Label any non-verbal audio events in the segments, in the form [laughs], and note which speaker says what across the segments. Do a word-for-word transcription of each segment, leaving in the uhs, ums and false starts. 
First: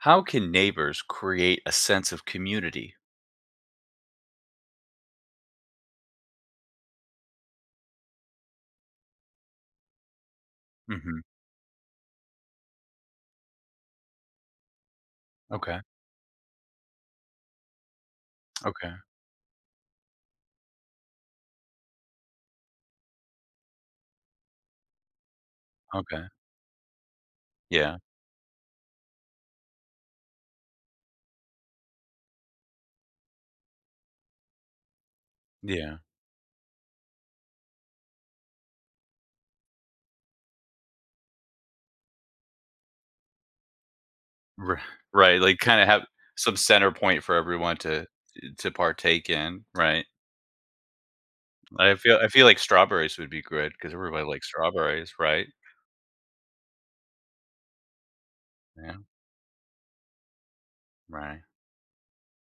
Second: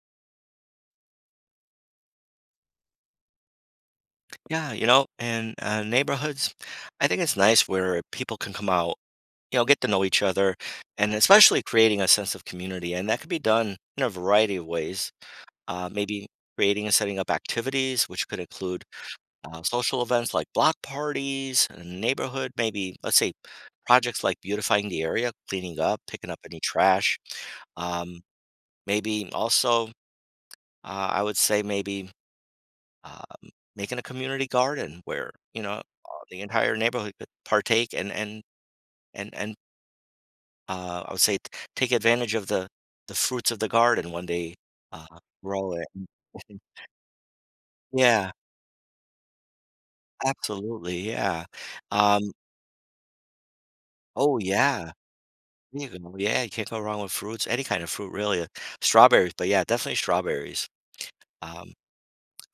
Speaker 1: How can neighbors create a sense of community?
Speaker 2: Yeah, you know, and uh, neighborhoods, I think it's nice where people can come out, you know, get to know each other, and
Speaker 1: Mhm.
Speaker 2: especially creating a sense of community. And that could be done in a variety of ways.
Speaker 1: Okay,
Speaker 2: Uh, maybe creating and setting up activities, which could include
Speaker 1: okay,
Speaker 2: uh, social events like block parties, a neighborhood, maybe, let's say, projects like beautifying the area, cleaning up,
Speaker 1: okay.
Speaker 2: picking up any trash.
Speaker 1: Yeah,
Speaker 2: Um, Maybe also, uh, I would say maybe um, making a community garden where you know uh,
Speaker 1: yeah.
Speaker 2: the entire neighborhood could partake and and and and uh, I would say t- take advantage of the the fruits of the garden when they
Speaker 1: R
Speaker 2: uh,
Speaker 1: right, like,
Speaker 2: grow
Speaker 1: kinda
Speaker 2: it.
Speaker 1: have some
Speaker 2: [laughs]
Speaker 1: center point for everyone to
Speaker 2: Yeah,
Speaker 1: to partake in, right?
Speaker 2: absolutely. Yeah.
Speaker 1: I feel I
Speaker 2: Um,
Speaker 1: feel like strawberries would be good because everybody
Speaker 2: oh
Speaker 1: likes
Speaker 2: yeah.
Speaker 1: strawberries, right?
Speaker 2: There you go. Yeah, you can't go wrong with fruits. Any kind of fruit, really. uh,
Speaker 1: Yeah,
Speaker 2: Strawberries, but yeah, definitely strawberries.
Speaker 1: right.
Speaker 2: Um,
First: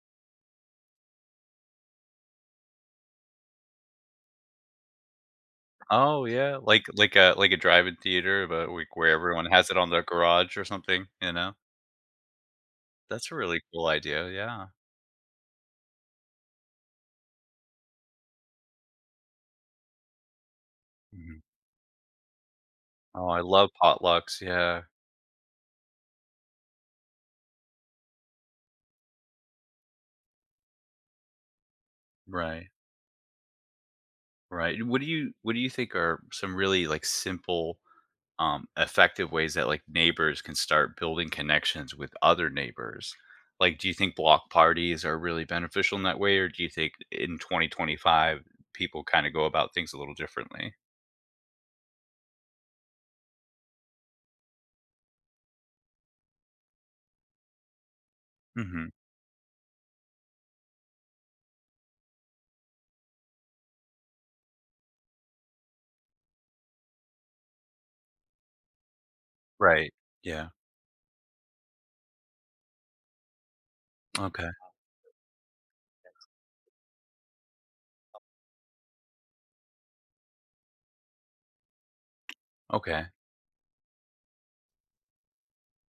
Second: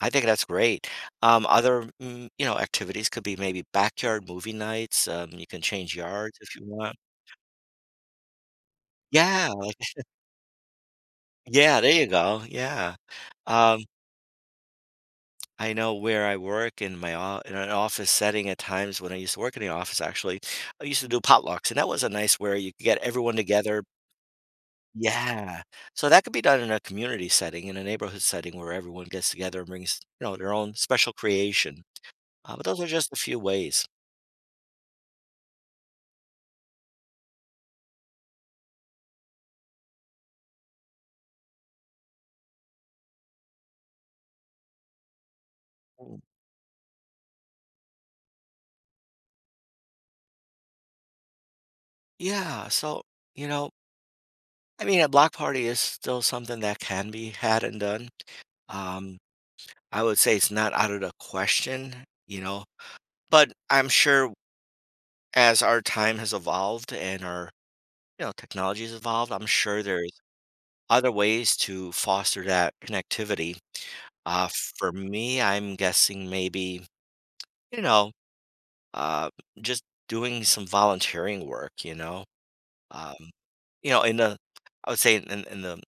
Speaker 2: I think that's great. Um, other mm, you know, activities could be maybe backyard movie nights. Um, you can change
Speaker 1: Oh,
Speaker 2: yards if
Speaker 1: yeah,
Speaker 2: you
Speaker 1: like
Speaker 2: want.
Speaker 1: like a like a drive-in theater, but like where everyone
Speaker 2: Yeah,
Speaker 1: has
Speaker 2: like,
Speaker 1: it on their garage or something, you know?
Speaker 2: yeah, there you go, yeah.
Speaker 1: That's a really
Speaker 2: Um,
Speaker 1: cool idea, yeah.
Speaker 2: I know where I work in my o in an office setting at times when I used to work in the office, actually, I used to do
Speaker 1: Mhm.
Speaker 2: potlucks, and that was a nice where you could get
Speaker 1: Oh,
Speaker 2: everyone
Speaker 1: I love
Speaker 2: together.
Speaker 1: potlucks, yeah,
Speaker 2: Yeah. So that could be done in a community setting, in a neighborhood setting where everyone gets together and brings, you know, their own special creation. Uh, but
Speaker 1: right.
Speaker 2: those are just a few ways.
Speaker 1: Right. What do you what do you think are some really like simple, um, effective ways that like neighbors can start building connections with other neighbors? Like, do you think block parties are really beneficial in that way, or do you think in twenty twenty-five people kind of go about things a little differently?
Speaker 2: Yeah, so, you know, I mean, a block party is still something that can be had and done.
Speaker 1: Hmm.
Speaker 2: Um, I would say it's not out of the question, you know? But I'm sure as our time has evolved and our, you know, technology has evolved, I'm sure
Speaker 1: Right.
Speaker 2: there's
Speaker 1: Yeah.
Speaker 2: other ways to foster that connectivity. Uh,
Speaker 1: Okay.
Speaker 2: for me, I'm guessing maybe, you know, uh, just doing some volunteering work, you know,
Speaker 1: Okay.
Speaker 2: um, you know, in the, I would say in, in in the,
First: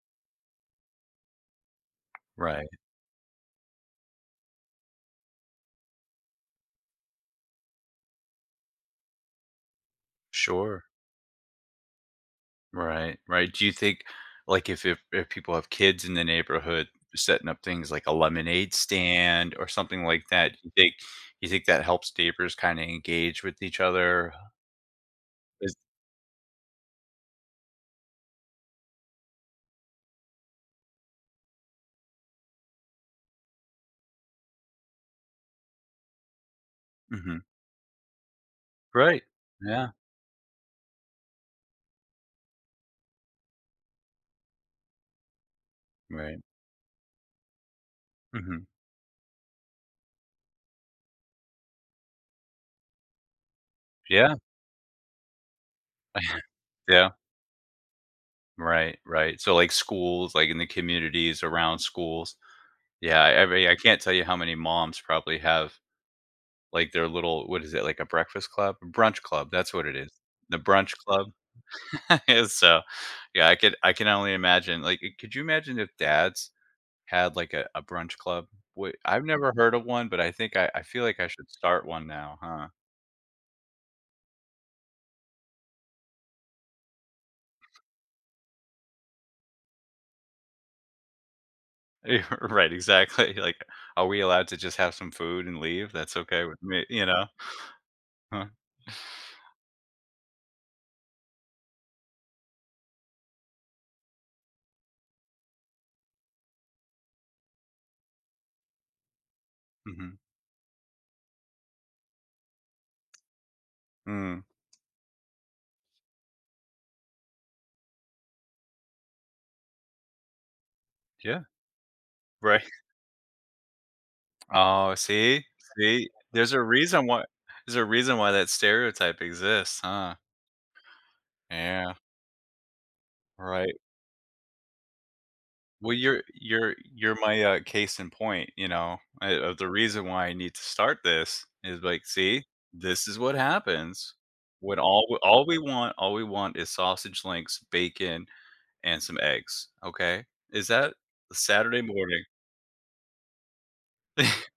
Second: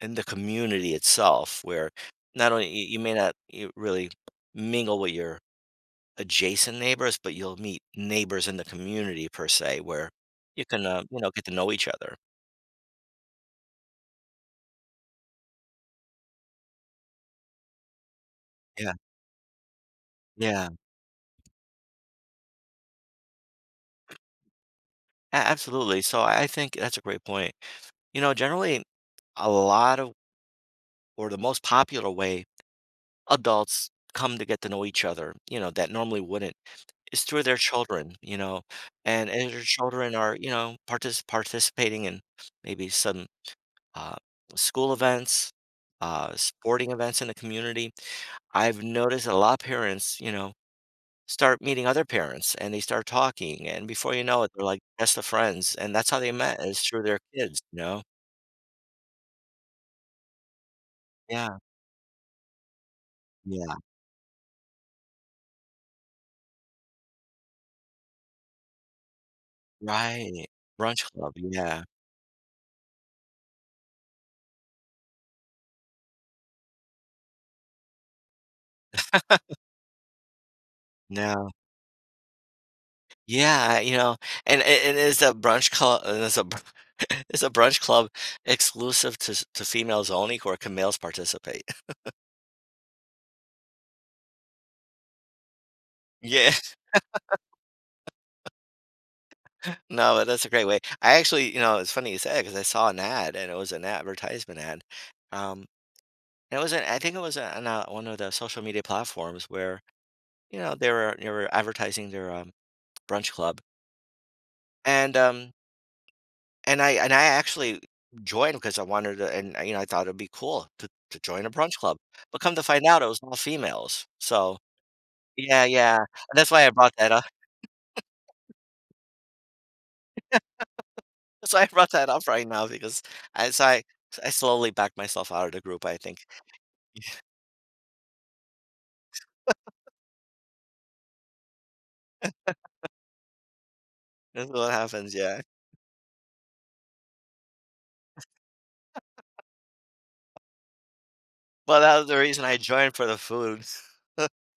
Speaker 2: in the community itself, where not
Speaker 1: Right.
Speaker 2: only you, you may not you really mingle with your adjacent neighbors, but you'll meet neighbors in the community per se where you
Speaker 1: Sure.
Speaker 2: can, uh, you know, get to know each other.
Speaker 1: Right, right. Do you think, like, if if if people have kids in the neighborhood setting up things like a lemonade
Speaker 2: Yeah,
Speaker 1: stand or something like that,
Speaker 2: yeah,
Speaker 1: you think you think that helps neighbors kinda engage with each other?
Speaker 2: a-
Speaker 1: Is
Speaker 2: absolutely. So I I think that's a great point. You know, generally, a lot of or the most popular way adults come to get to know each other, you know, that normally wouldn't, is
Speaker 1: Mhm.
Speaker 2: through their children, you know,
Speaker 1: Right.
Speaker 2: and and their
Speaker 1: Yeah.
Speaker 2: children are, you know, partic- participating in maybe some uh, school events, uh,
Speaker 1: Right.
Speaker 2: sporting events in the community.
Speaker 1: Mhm.
Speaker 2: I've noticed a lot of parents, you know, start meeting other parents and they start talking and before you
Speaker 1: Yeah.
Speaker 2: know it they're like best of friends and that's how they
Speaker 1: [laughs]
Speaker 2: met is through
Speaker 1: Yeah.
Speaker 2: their kids, you know.
Speaker 1: Right, right. So, like, schools, like, in the communities
Speaker 2: Yeah,
Speaker 1: around schools. Yeah, I I mean, I
Speaker 2: yeah,
Speaker 1: can't tell you how many moms probably have, like, their little what is it, like, a breakfast club? Brunch club, that's what it is.
Speaker 2: right,
Speaker 1: The brunch
Speaker 2: brunch
Speaker 1: club.
Speaker 2: club, yeah.
Speaker 1: [laughs] So yeah, i could i can only imagine, like, it- could you imagine if dads had like a, a brunch club? Wh- I've never heard of one, but I think I, I feel like I
Speaker 2: No,
Speaker 1: should start one now, huh?
Speaker 2: yeah, you know and and and is a brunch club, uh, is a br- [laughs] is a brunch club exclusive to s- to females only, or can males participate? [laughs]
Speaker 1: [laughs] Right, exactly, like, are we allowed to just have some food and leave? That's okay
Speaker 2: Yeah,
Speaker 1: with me you know Huh?
Speaker 2: no, but that's a great way. I actually, you know it's funny you said, because I saw an ad, and it was an advertisement ad, um and it was an, I think it was on uh, one of the social media platforms where
Speaker 1: Mhm.
Speaker 2: you know, they were they were advertising their, um, brunch club,
Speaker 1: Mm,
Speaker 2: and, um, and I and I actually joined because I wanted to, and, uh, you know, I thought it'd be cool to to
Speaker 1: yeah,
Speaker 2: join a brunch club, but come to
Speaker 1: right.
Speaker 2: find out, it was all females,
Speaker 1: [laughs]
Speaker 2: so.
Speaker 1: Oh, see
Speaker 2: Yeah, yeah, and
Speaker 1: see
Speaker 2: that's
Speaker 1: there's a
Speaker 2: why I brought
Speaker 1: reason
Speaker 2: that up.
Speaker 1: why
Speaker 2: [laughs]
Speaker 1: there's a reason why that stereotype exists, huh?
Speaker 2: That's why I brought
Speaker 1: Yeah,
Speaker 2: that up right now because as
Speaker 1: right.
Speaker 2: I I slowly backed myself out of the group,
Speaker 1: Well,
Speaker 2: I think.
Speaker 1: you're you're you're
Speaker 2: [laughs]
Speaker 1: my, uh, case in point, you know, I of the reason why I need to start this is, like, see, this is what happens
Speaker 2: That's what
Speaker 1: when all
Speaker 2: happens,
Speaker 1: we
Speaker 2: yeah.
Speaker 1: all we want all we want is sausage links, bacon, and some eggs, okay? Is that
Speaker 2: Well,
Speaker 1: Saturday
Speaker 2: that was the
Speaker 1: morning?
Speaker 2: reason I joined, for the food.
Speaker 1: [laughs]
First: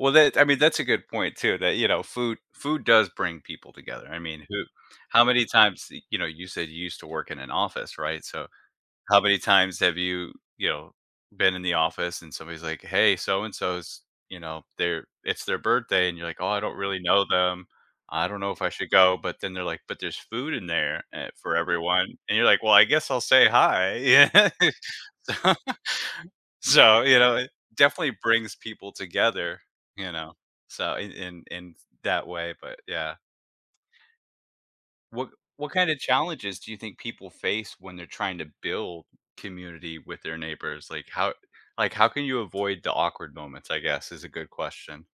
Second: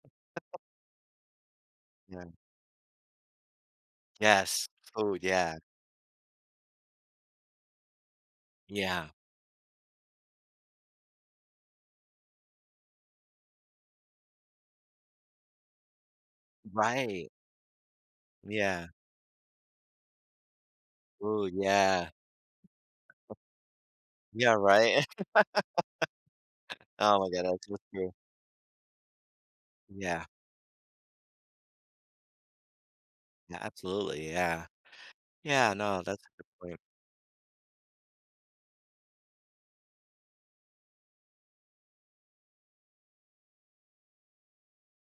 Speaker 1: Well, that I mean, that's a good point too, that, you know,
Speaker 2: Yeah.
Speaker 1: food food does bring people together. I mean, who
Speaker 2: Yes,
Speaker 1: how
Speaker 2: food,
Speaker 1: many
Speaker 2: yeah,
Speaker 1: times, you know, you said you used to work in an office, right? So
Speaker 2: yeah.
Speaker 1: how many times have you, you know, been in the office and somebody's like, "Hey, so and so's, you know, they're it's their birthday," and you're like, "Oh, I don't really know
Speaker 2: Right,
Speaker 1: them. I don't know if I
Speaker 2: yeah,
Speaker 1: should go." But then they're like, "But there's food in there eh,
Speaker 2: food,
Speaker 1: for everyone,"
Speaker 2: yeah.
Speaker 1: and you're like, "Well, I guess I'll say hi." [laughs] Yeah.
Speaker 2: Yeah, right?
Speaker 1: So [laughs] so,
Speaker 2: Oh
Speaker 1: you
Speaker 2: my
Speaker 1: know,
Speaker 2: god,
Speaker 1: it
Speaker 2: that's so true.
Speaker 1: definitely brings people together, you
Speaker 2: Yeah,
Speaker 1: know, so in in in that way, but yeah.
Speaker 2: yeah, absolutely, yeah.
Speaker 1: What what
Speaker 2: Yeah,
Speaker 1: kind of
Speaker 2: no, that's a good
Speaker 1: challenges do you
Speaker 2: point.
Speaker 1: think people face when they're trying to build community with their neighbors? Like how like how can you avoid the awkward moments, I guess, is a good question.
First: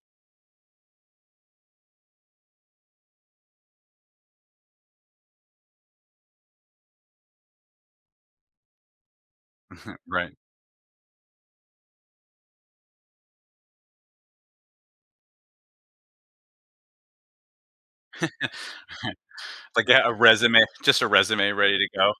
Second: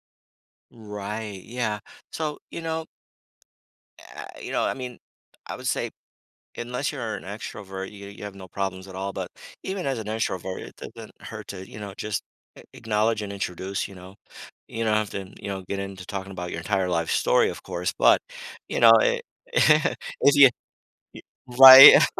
Speaker 2: Right, yeah. So, you know, uh, you know, I mean, I would say unless you're an extrovert, you you have no problems at all, but even as an
Speaker 1: Right.
Speaker 2: introvert, it doesn't hurt to, you know, just a- acknowledge and introduce, you know. You don't have to, you know, get into talking about your entire life story, of course, but you know, it,
Speaker 1: Like a
Speaker 2: [laughs]
Speaker 1: a
Speaker 2: if you,
Speaker 1: resume, [laughs] just a resume ready to
Speaker 2: right,
Speaker 1: go.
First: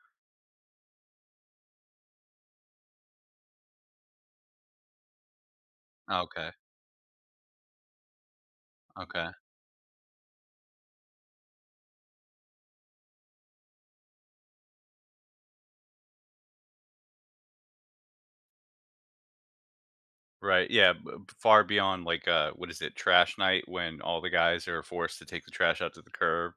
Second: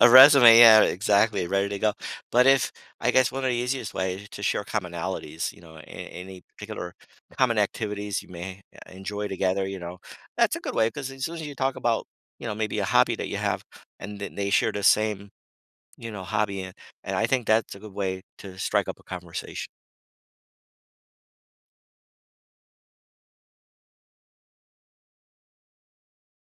Speaker 2: A resume, yeah, exactly, ready to go. But if I guess one of the easiest ways to share commonalities, you know, a any
Speaker 1: Okay.
Speaker 2: particular common activities you may e enjoy
Speaker 1: Okay.
Speaker 2: together, you know, that's a good way because as soon as you talk about, you know, maybe a hobby that you have and then they share the same, you know, hobby, and and I think that's a good way to strike up a conversation.
Speaker 1: Right. Yeah. b- b- Far beyond like uh what is it, trash night when all the guys are forced to take the trash out to the curb.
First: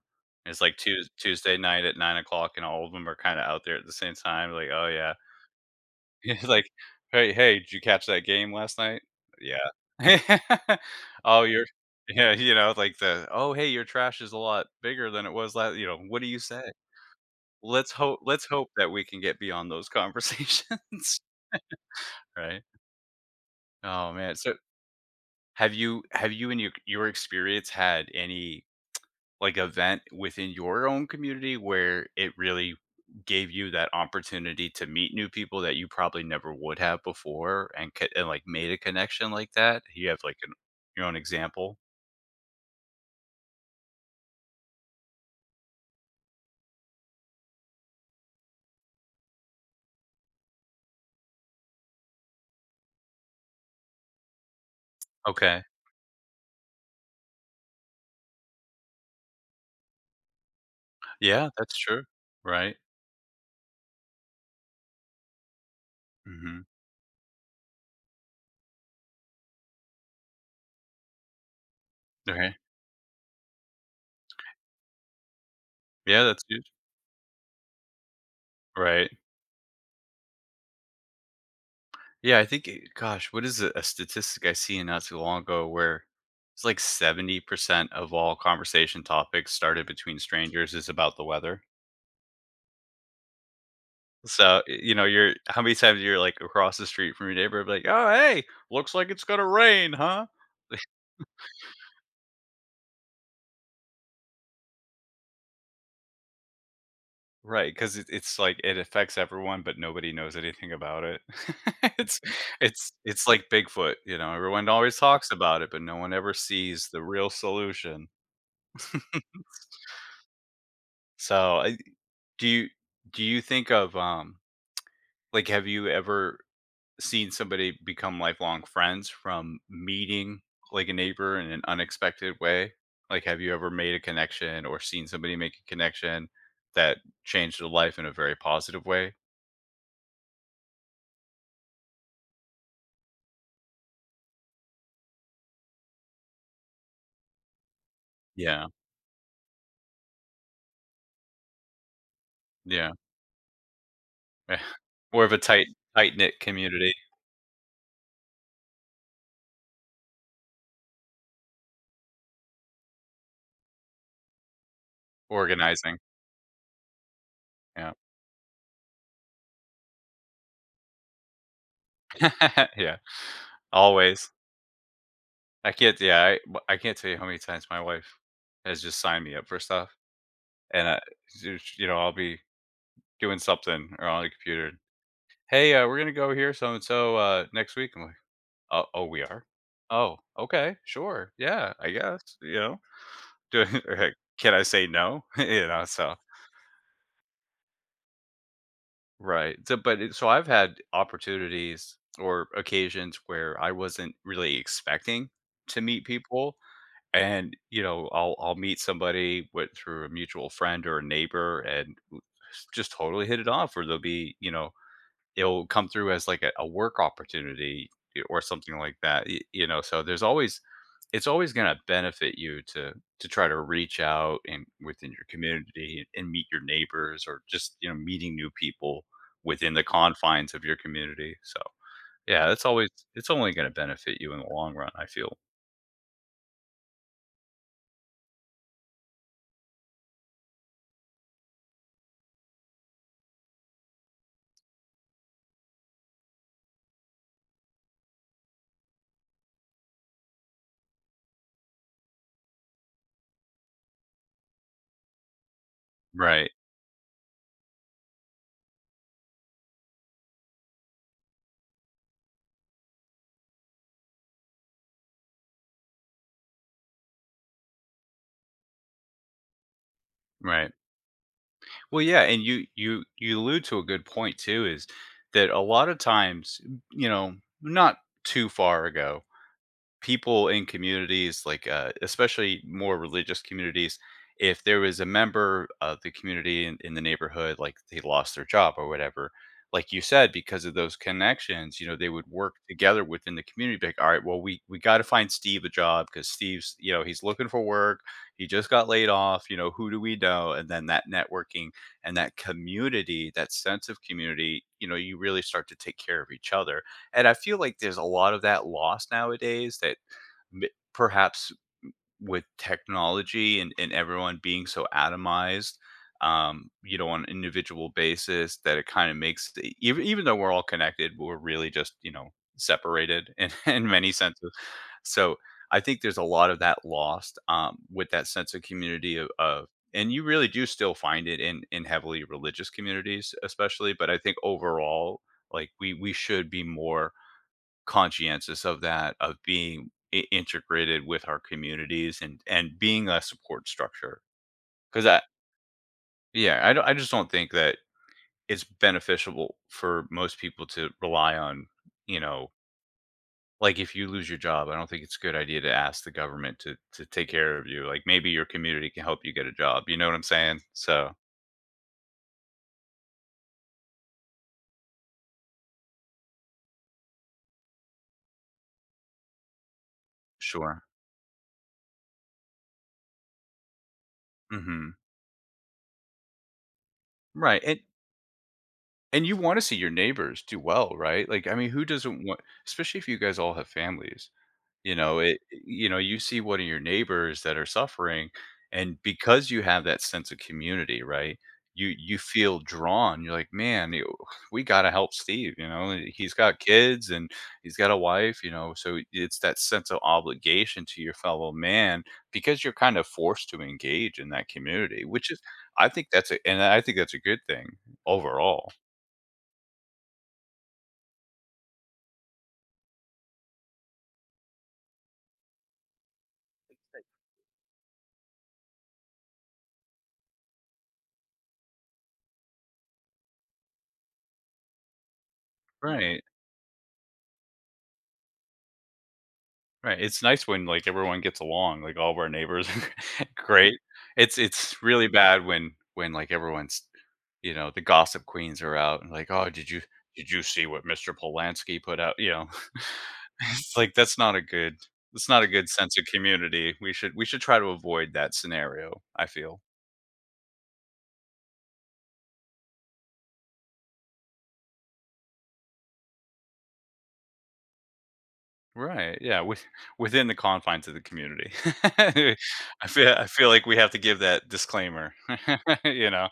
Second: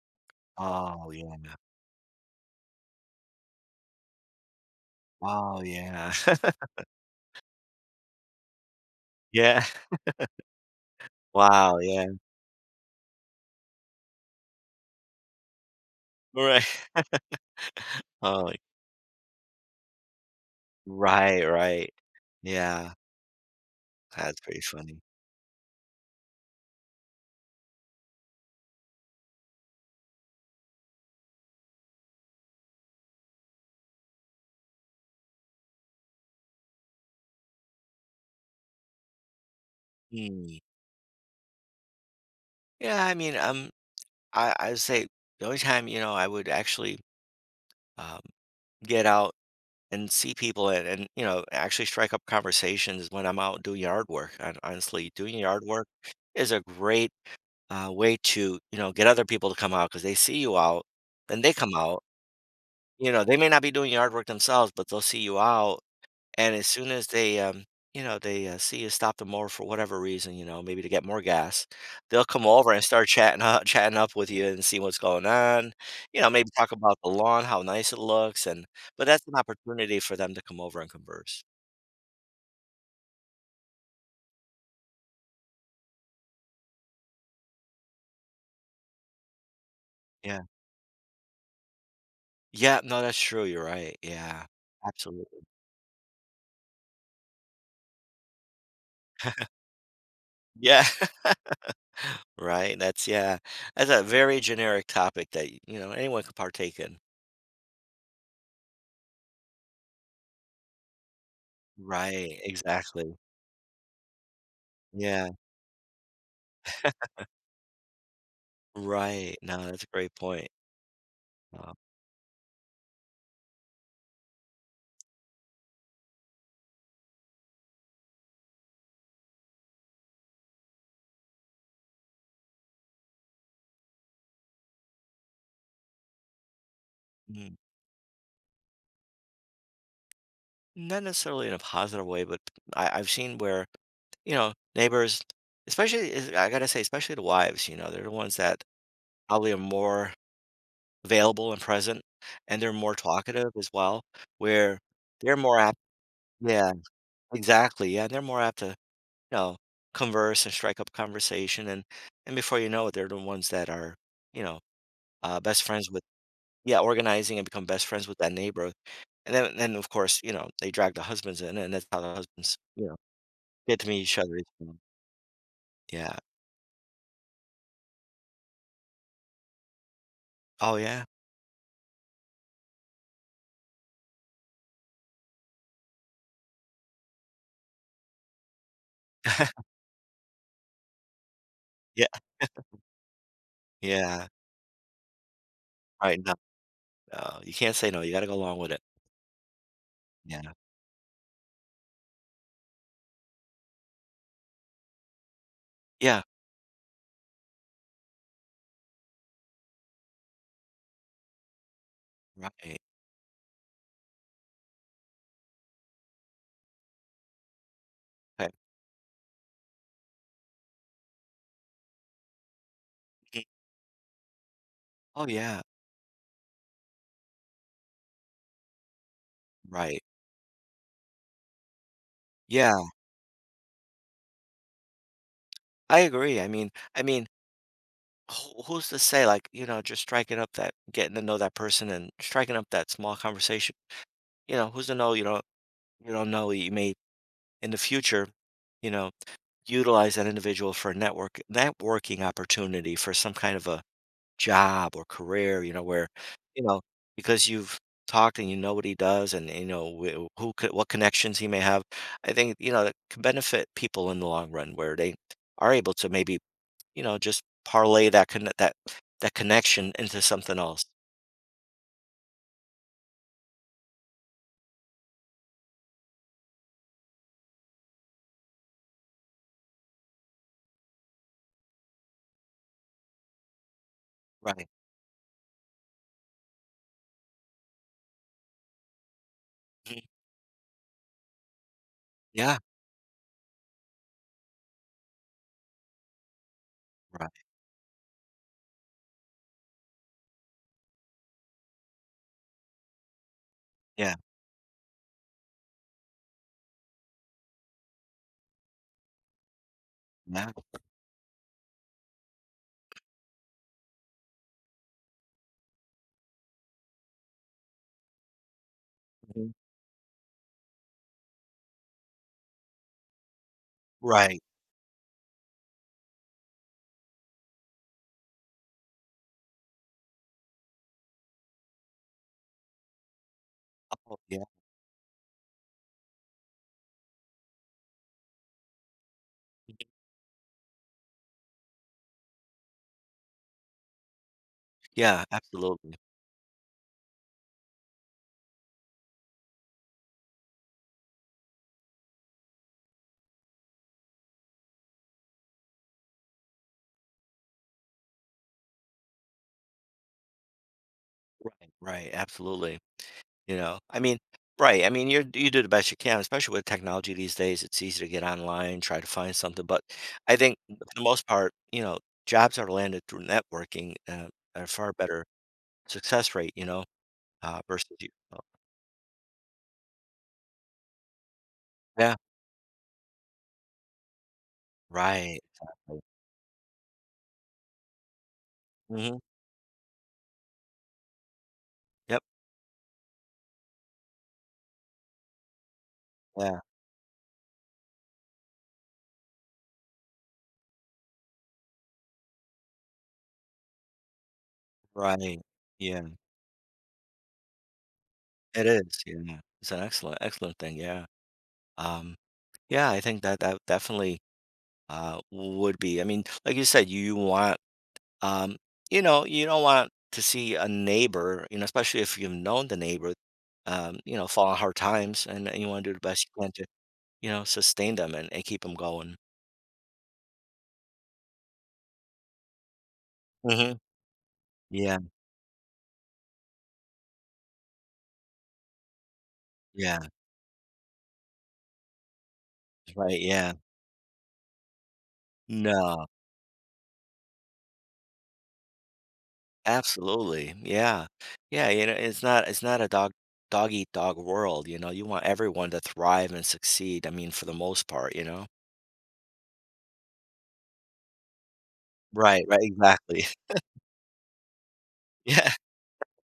Speaker 1: It's like
Speaker 2: Oh,
Speaker 1: Tues
Speaker 2: yeah.
Speaker 1: Tuesday night at nine o'clock and all of them are kinda out there at the same time, like, oh yeah,
Speaker 2: Oh, yeah.
Speaker 1: [laughs] it's
Speaker 2: [laughs]
Speaker 1: like, "Hey, hey, did you catch that game last night?"
Speaker 2: Yeah.
Speaker 1: "Yeah." [laughs] "Oh, you're."
Speaker 2: Wow, yeah.
Speaker 1: Yeah, you know, like the, "Oh, hey, your trash is a lot bigger than it was last. You know, what do you say?
Speaker 2: Right.
Speaker 1: Let's hope let's
Speaker 2: Oh,
Speaker 1: hope that we can get beyond those conversations,"
Speaker 2: right, right.
Speaker 1: [laughs] right?
Speaker 2: Yeah,
Speaker 1: Oh, man,
Speaker 2: that's
Speaker 1: so
Speaker 2: pretty funny.
Speaker 1: have you have you in your your experience had any like event within your own community where it really gave you that opportunity to meet new people that you probably never would have before and co- and like made a connection like that? You have like an
Speaker 2: Mm.
Speaker 1: your own example?
Speaker 2: Yeah, I mean, um, I I would say the only time, you know, I would actually um, get out and see people, and, and you know, actually strike up conversations is when I'm out doing yard work. And honestly, doing yard
Speaker 1: Okay.
Speaker 2: work is a great uh, way to you know get other people to come out, because they see you out, then
Speaker 1: Yeah,
Speaker 2: they come
Speaker 1: that's
Speaker 2: out.
Speaker 1: true. Right.
Speaker 2: You know, they may not be doing yard work themselves, but they'll see you out, and
Speaker 1: Mhm.
Speaker 2: as soon as they, um, you know, they uh, see you stop the mower for whatever reason, you know, maybe to get more gas, they'll come
Speaker 1: Okay.
Speaker 2: over and start chatting up, [laughs] chatting up with you and see what's going on. You
Speaker 1: Yeah,
Speaker 2: know,
Speaker 1: that's
Speaker 2: maybe
Speaker 1: good.
Speaker 2: talk about the lawn, how nice it looks, and but
Speaker 1: Right.
Speaker 2: that's an opportunity for them to come over and converse.
Speaker 1: Yeah, I think it- gosh, what is a, a statistic I seen not too long ago where it's like seventy percent of all conversation topics started between
Speaker 2: Yeah,
Speaker 1: strangers is about the weather.
Speaker 2: yeah, no, that's true. You're right. Yeah,
Speaker 1: So, you know, you're
Speaker 2: absolutely.
Speaker 1: how many times you're, like, across the street from your neighbor, like, "Oh, hey, looks like it's gonna rain, huh?"
Speaker 2: Yeah, [laughs] right. That's yeah, that's a very generic topic that y- you know anyone could partake in.
Speaker 1: Right, 'cause it it's like it affects everyone, but nobody knows anything about it. [laughs] It's
Speaker 2: Right.
Speaker 1: it's
Speaker 2: Exactly.
Speaker 1: it's like Bigfoot, you know, everyone always talks
Speaker 2: Yeah.
Speaker 1: about it, but no one ever sees the real solution.
Speaker 2: Right. No, that's a great point.
Speaker 1: So,
Speaker 2: Uh,
Speaker 1: I do you do you think of, um like, have you ever seen somebody become lifelong friends from meeting like a neighbor in an unexpected way? Like, have you ever made a connection or seen somebody make a connection that changed their life in a very positive way?
Speaker 2: Not necessarily in a positive way, but I, I've seen where, you know, neighbors, especially, is- I gotta say, especially the wives, you know, they're the ones that
Speaker 1: Yeah,
Speaker 2: probably are more available and present, and they're
Speaker 1: yeah.
Speaker 2: more talkative as well, where
Speaker 1: [laughs] More of
Speaker 2: they're
Speaker 1: a
Speaker 2: more
Speaker 1: tight
Speaker 2: apt.
Speaker 1: tight knit
Speaker 2: Yeah,
Speaker 1: community,
Speaker 2: exactly. Yeah. And they're more apt to, you know, converse and strike up conversation. And, and before you know it, they're the ones that are, you know, uh, best friends
Speaker 1: organizing.
Speaker 2: with, yeah, organizing and become best
Speaker 1: Yeah,
Speaker 2: friends with that neighbor. And then, then of course, you know, they drag the husbands in, and that's how the husbands,
Speaker 1: [laughs]
Speaker 2: you know,
Speaker 1: yeah,
Speaker 2: get to meet each
Speaker 1: always.
Speaker 2: other. Is fun.
Speaker 1: I can't.
Speaker 2: Yeah.
Speaker 1: Yeah, I, w- I can't tell you how many times my wife has just signed me up for stuff,
Speaker 2: Oh,
Speaker 1: and I,
Speaker 2: yeah.
Speaker 1: you know, I'll be doing something or on the computer, "Hey, uh, we're gonna go here so and so, uh, next week." I'm like, "Oh, oh, we are?
Speaker 2: [laughs]
Speaker 1: Oh, okay, sure, yeah, I
Speaker 2: Yeah,
Speaker 1: guess." You know, [laughs] do like,
Speaker 2: yeah.
Speaker 1: can I say no? [laughs] you know, so
Speaker 2: Right, no, no, you can't say no, you gotta go along with it.
Speaker 1: right. So, but it, so, I've
Speaker 2: Yeah.
Speaker 1: had opportunities or occasions where I wasn't really expecting to meet
Speaker 2: Yeah,
Speaker 1: people, and you know, I'll I'll meet somebody with through a mutual friend or a neighbor, and w-
Speaker 2: right.
Speaker 1: just totally hit it off, or they'll be, you know, it'll come through as like a, a work opportunity or
Speaker 2: Okay.
Speaker 1: something like that, y- you know so there's always, it's always going to benefit you to to
Speaker 2: Mm.
Speaker 1: try to reach out and within
Speaker 2: Oh,
Speaker 1: your
Speaker 2: yeah,
Speaker 1: community and meet your neighbors, or just you know meeting new people within the
Speaker 2: right.
Speaker 1: confines of your community. So yeah, that's
Speaker 2: Yeah,
Speaker 1: always it's only going to benefit you in the long run, I feel.
Speaker 2: I agree, I mean I mean, who who's to say, like, you know, just striking up that, getting to know that person and striking up that small conversation, you know, who's to know, you don't you don't know, you may, in the future, you know, utilize that individual for a network networking opportunity for some kind of a job or career, you know, where,
Speaker 1: Right,
Speaker 2: you know, because you've talked and you know what he does and you know wh- who could, what connections he may have. I think, you know, that can benefit people in the long run, where they are able to maybe, you know, just parlay that con- that that connection into something
Speaker 1: right.
Speaker 2: else.
Speaker 1: Well yeah, and you you you allude to a good point too, is that a lot of times, you know not too far ago, people in communities like uh, especially more religious communities, if
Speaker 2: Right.
Speaker 1: there was a member of the community in, in the neighborhood, like, they lost their job or whatever, like you
Speaker 2: Mhm.
Speaker 1: said, because of those connections, you know they would work
Speaker 2: Yeah.
Speaker 1: together within the community. Be like, all right, well, we we got to find Steve a job, because Steve's you know he's
Speaker 2: Right.
Speaker 1: looking for work. He just got laid off, you know who do we know? And then that networking and that community, that sense of
Speaker 2: Yeah.
Speaker 1: community, you know you really start to take care of each other. And I feel like there's a lot of that lost nowadays, that
Speaker 2: Yeah.
Speaker 1: m- perhaps with technology and, and everyone being so atomized, um, you know, on an individual basis, that it kind of
Speaker 2: Mhm.
Speaker 1: makes, the- even, even though we're all connected, we're really just, you know, separated in, [laughs] in many
Speaker 2: Right.
Speaker 1: senses. So I think there's a lot of that lost, um, with that sense of community, of, of and you really do still find it in in heavily religious communities especially, but
Speaker 2: Oh,
Speaker 1: I think
Speaker 2: yeah.
Speaker 1: overall, like, we we should be more conscientious of that, of being i- integrated with our communities, and and being a support structure. Because I
Speaker 2: Yeah, absolutely.
Speaker 1: Yeah, I don't, I just don't think that it's beneficial for most people to rely on, you know like, if you lose your job, I don't think it's a good idea to ask the government to to take care of you. Like, maybe your community can help you get a job. You know what I'm saying? So
Speaker 2: Right, right, absolutely. You know? I mean, right, I mean, you you do the best you can, especially with technology these days, it's easy to get online, try to find something, but I think
Speaker 1: sure.
Speaker 2: for the most part, you know, jobs are landed through networking, uh, at a far
Speaker 1: Hmm.
Speaker 2: better success rate, you know, uh,
Speaker 1: Right. And
Speaker 2: versus you, oh.
Speaker 1: and you want to see your neighbors do well, right? Like, I mean, who
Speaker 2: Yeah,
Speaker 1: doesn't want? Especially if you guys all have families. You know,
Speaker 2: right,
Speaker 1: it you know,
Speaker 2: exactly.
Speaker 1: you see one of your neighbors that are suffering, and
Speaker 2: Mhm.
Speaker 1: because you have that sense of community, right? You you
Speaker 2: Yep.
Speaker 1: feel drawn. You're like, "Man, you- we got to help Steve, you know. He's got
Speaker 2: Yeah,
Speaker 1: kids and he's got a wife, you know." So it's that sense of obligation to your fellow man, because you're kind of forced to engage in that community, which
Speaker 2: right.
Speaker 1: is I
Speaker 2: Yeah,
Speaker 1: think that's a and I think that's a good thing
Speaker 2: it
Speaker 1: overall.
Speaker 2: is, yeah. It's an excellent, excellent thing, yeah. Um, yeah, I think that that definitely, uh, would be, I mean, like you said, you want, Um, you know, you don't want to see a neighbor, you know, especially if you've known the neighbor, um, you know, fall on hard times, and, and you want to do the
Speaker 1: Right.
Speaker 2: best you can to, you know, sustain them, and, and keep them going.
Speaker 1: Right, it's nice when, like, everyone gets along, like, all of our neighbors [laughs]
Speaker 2: Hmm.
Speaker 1: great. It's it's
Speaker 2: Yeah.
Speaker 1: really bad when when, like, everyone's you know, the gossip queens are out and like, "Oh, did you
Speaker 2: Yeah.
Speaker 1: did you see what Mister Polanski put out?" You know? [laughs]
Speaker 2: Right. Yeah.
Speaker 1: It's like, that's not a good that's not a good sense of
Speaker 2: No,
Speaker 1: community. We should we should try to avoid that scenario, I feel.
Speaker 2: absolutely. Yeah. Yeah. You know, it's not, it's not a dog, dog eat dog world. You know, you want everyone to thrive and succeed. I mean, for the most part, you know?
Speaker 1: Right, yeah, with within the confines of the community. [laughs] I
Speaker 2: Right. Right.
Speaker 1: feel
Speaker 2: Exactly.
Speaker 1: I feel
Speaker 2: [laughs]
Speaker 1: like we have to give that disclaimer,
Speaker 2: Yeah.
Speaker 1: [laughs] you know?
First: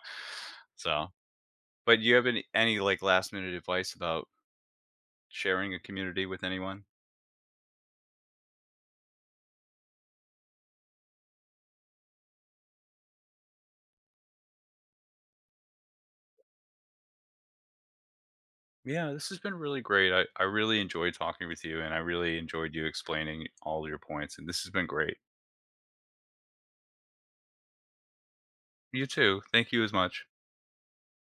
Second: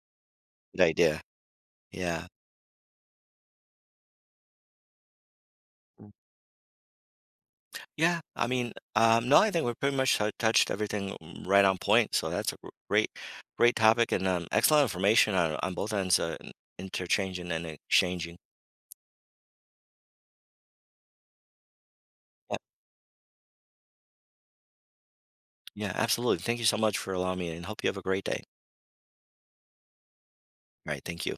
Speaker 2: Good
Speaker 1: So
Speaker 2: idea.
Speaker 1: But do you have
Speaker 2: Yeah.
Speaker 1: any any, like, last minute advice about sharing a community with anyone?
Speaker 2: Yeah, I mean, um, no, I think we've pretty much tou- touched everything mm, right on point. So that's a gr- great, great topic, and um, excellent information on, on both ends, uh, in- interchanging and exchanging.
Speaker 1: Yeah, this has been really great. I I really enjoyed talking with you, and I really
Speaker 2: Yep.
Speaker 1: enjoyed you explaining all your points, and this has been great.
Speaker 2: Yeah, absolutely. Thank you so much for allowing me, and hope you have a great day.
Speaker 1: You too. Thank you as much.
Speaker 2: All right, thank you.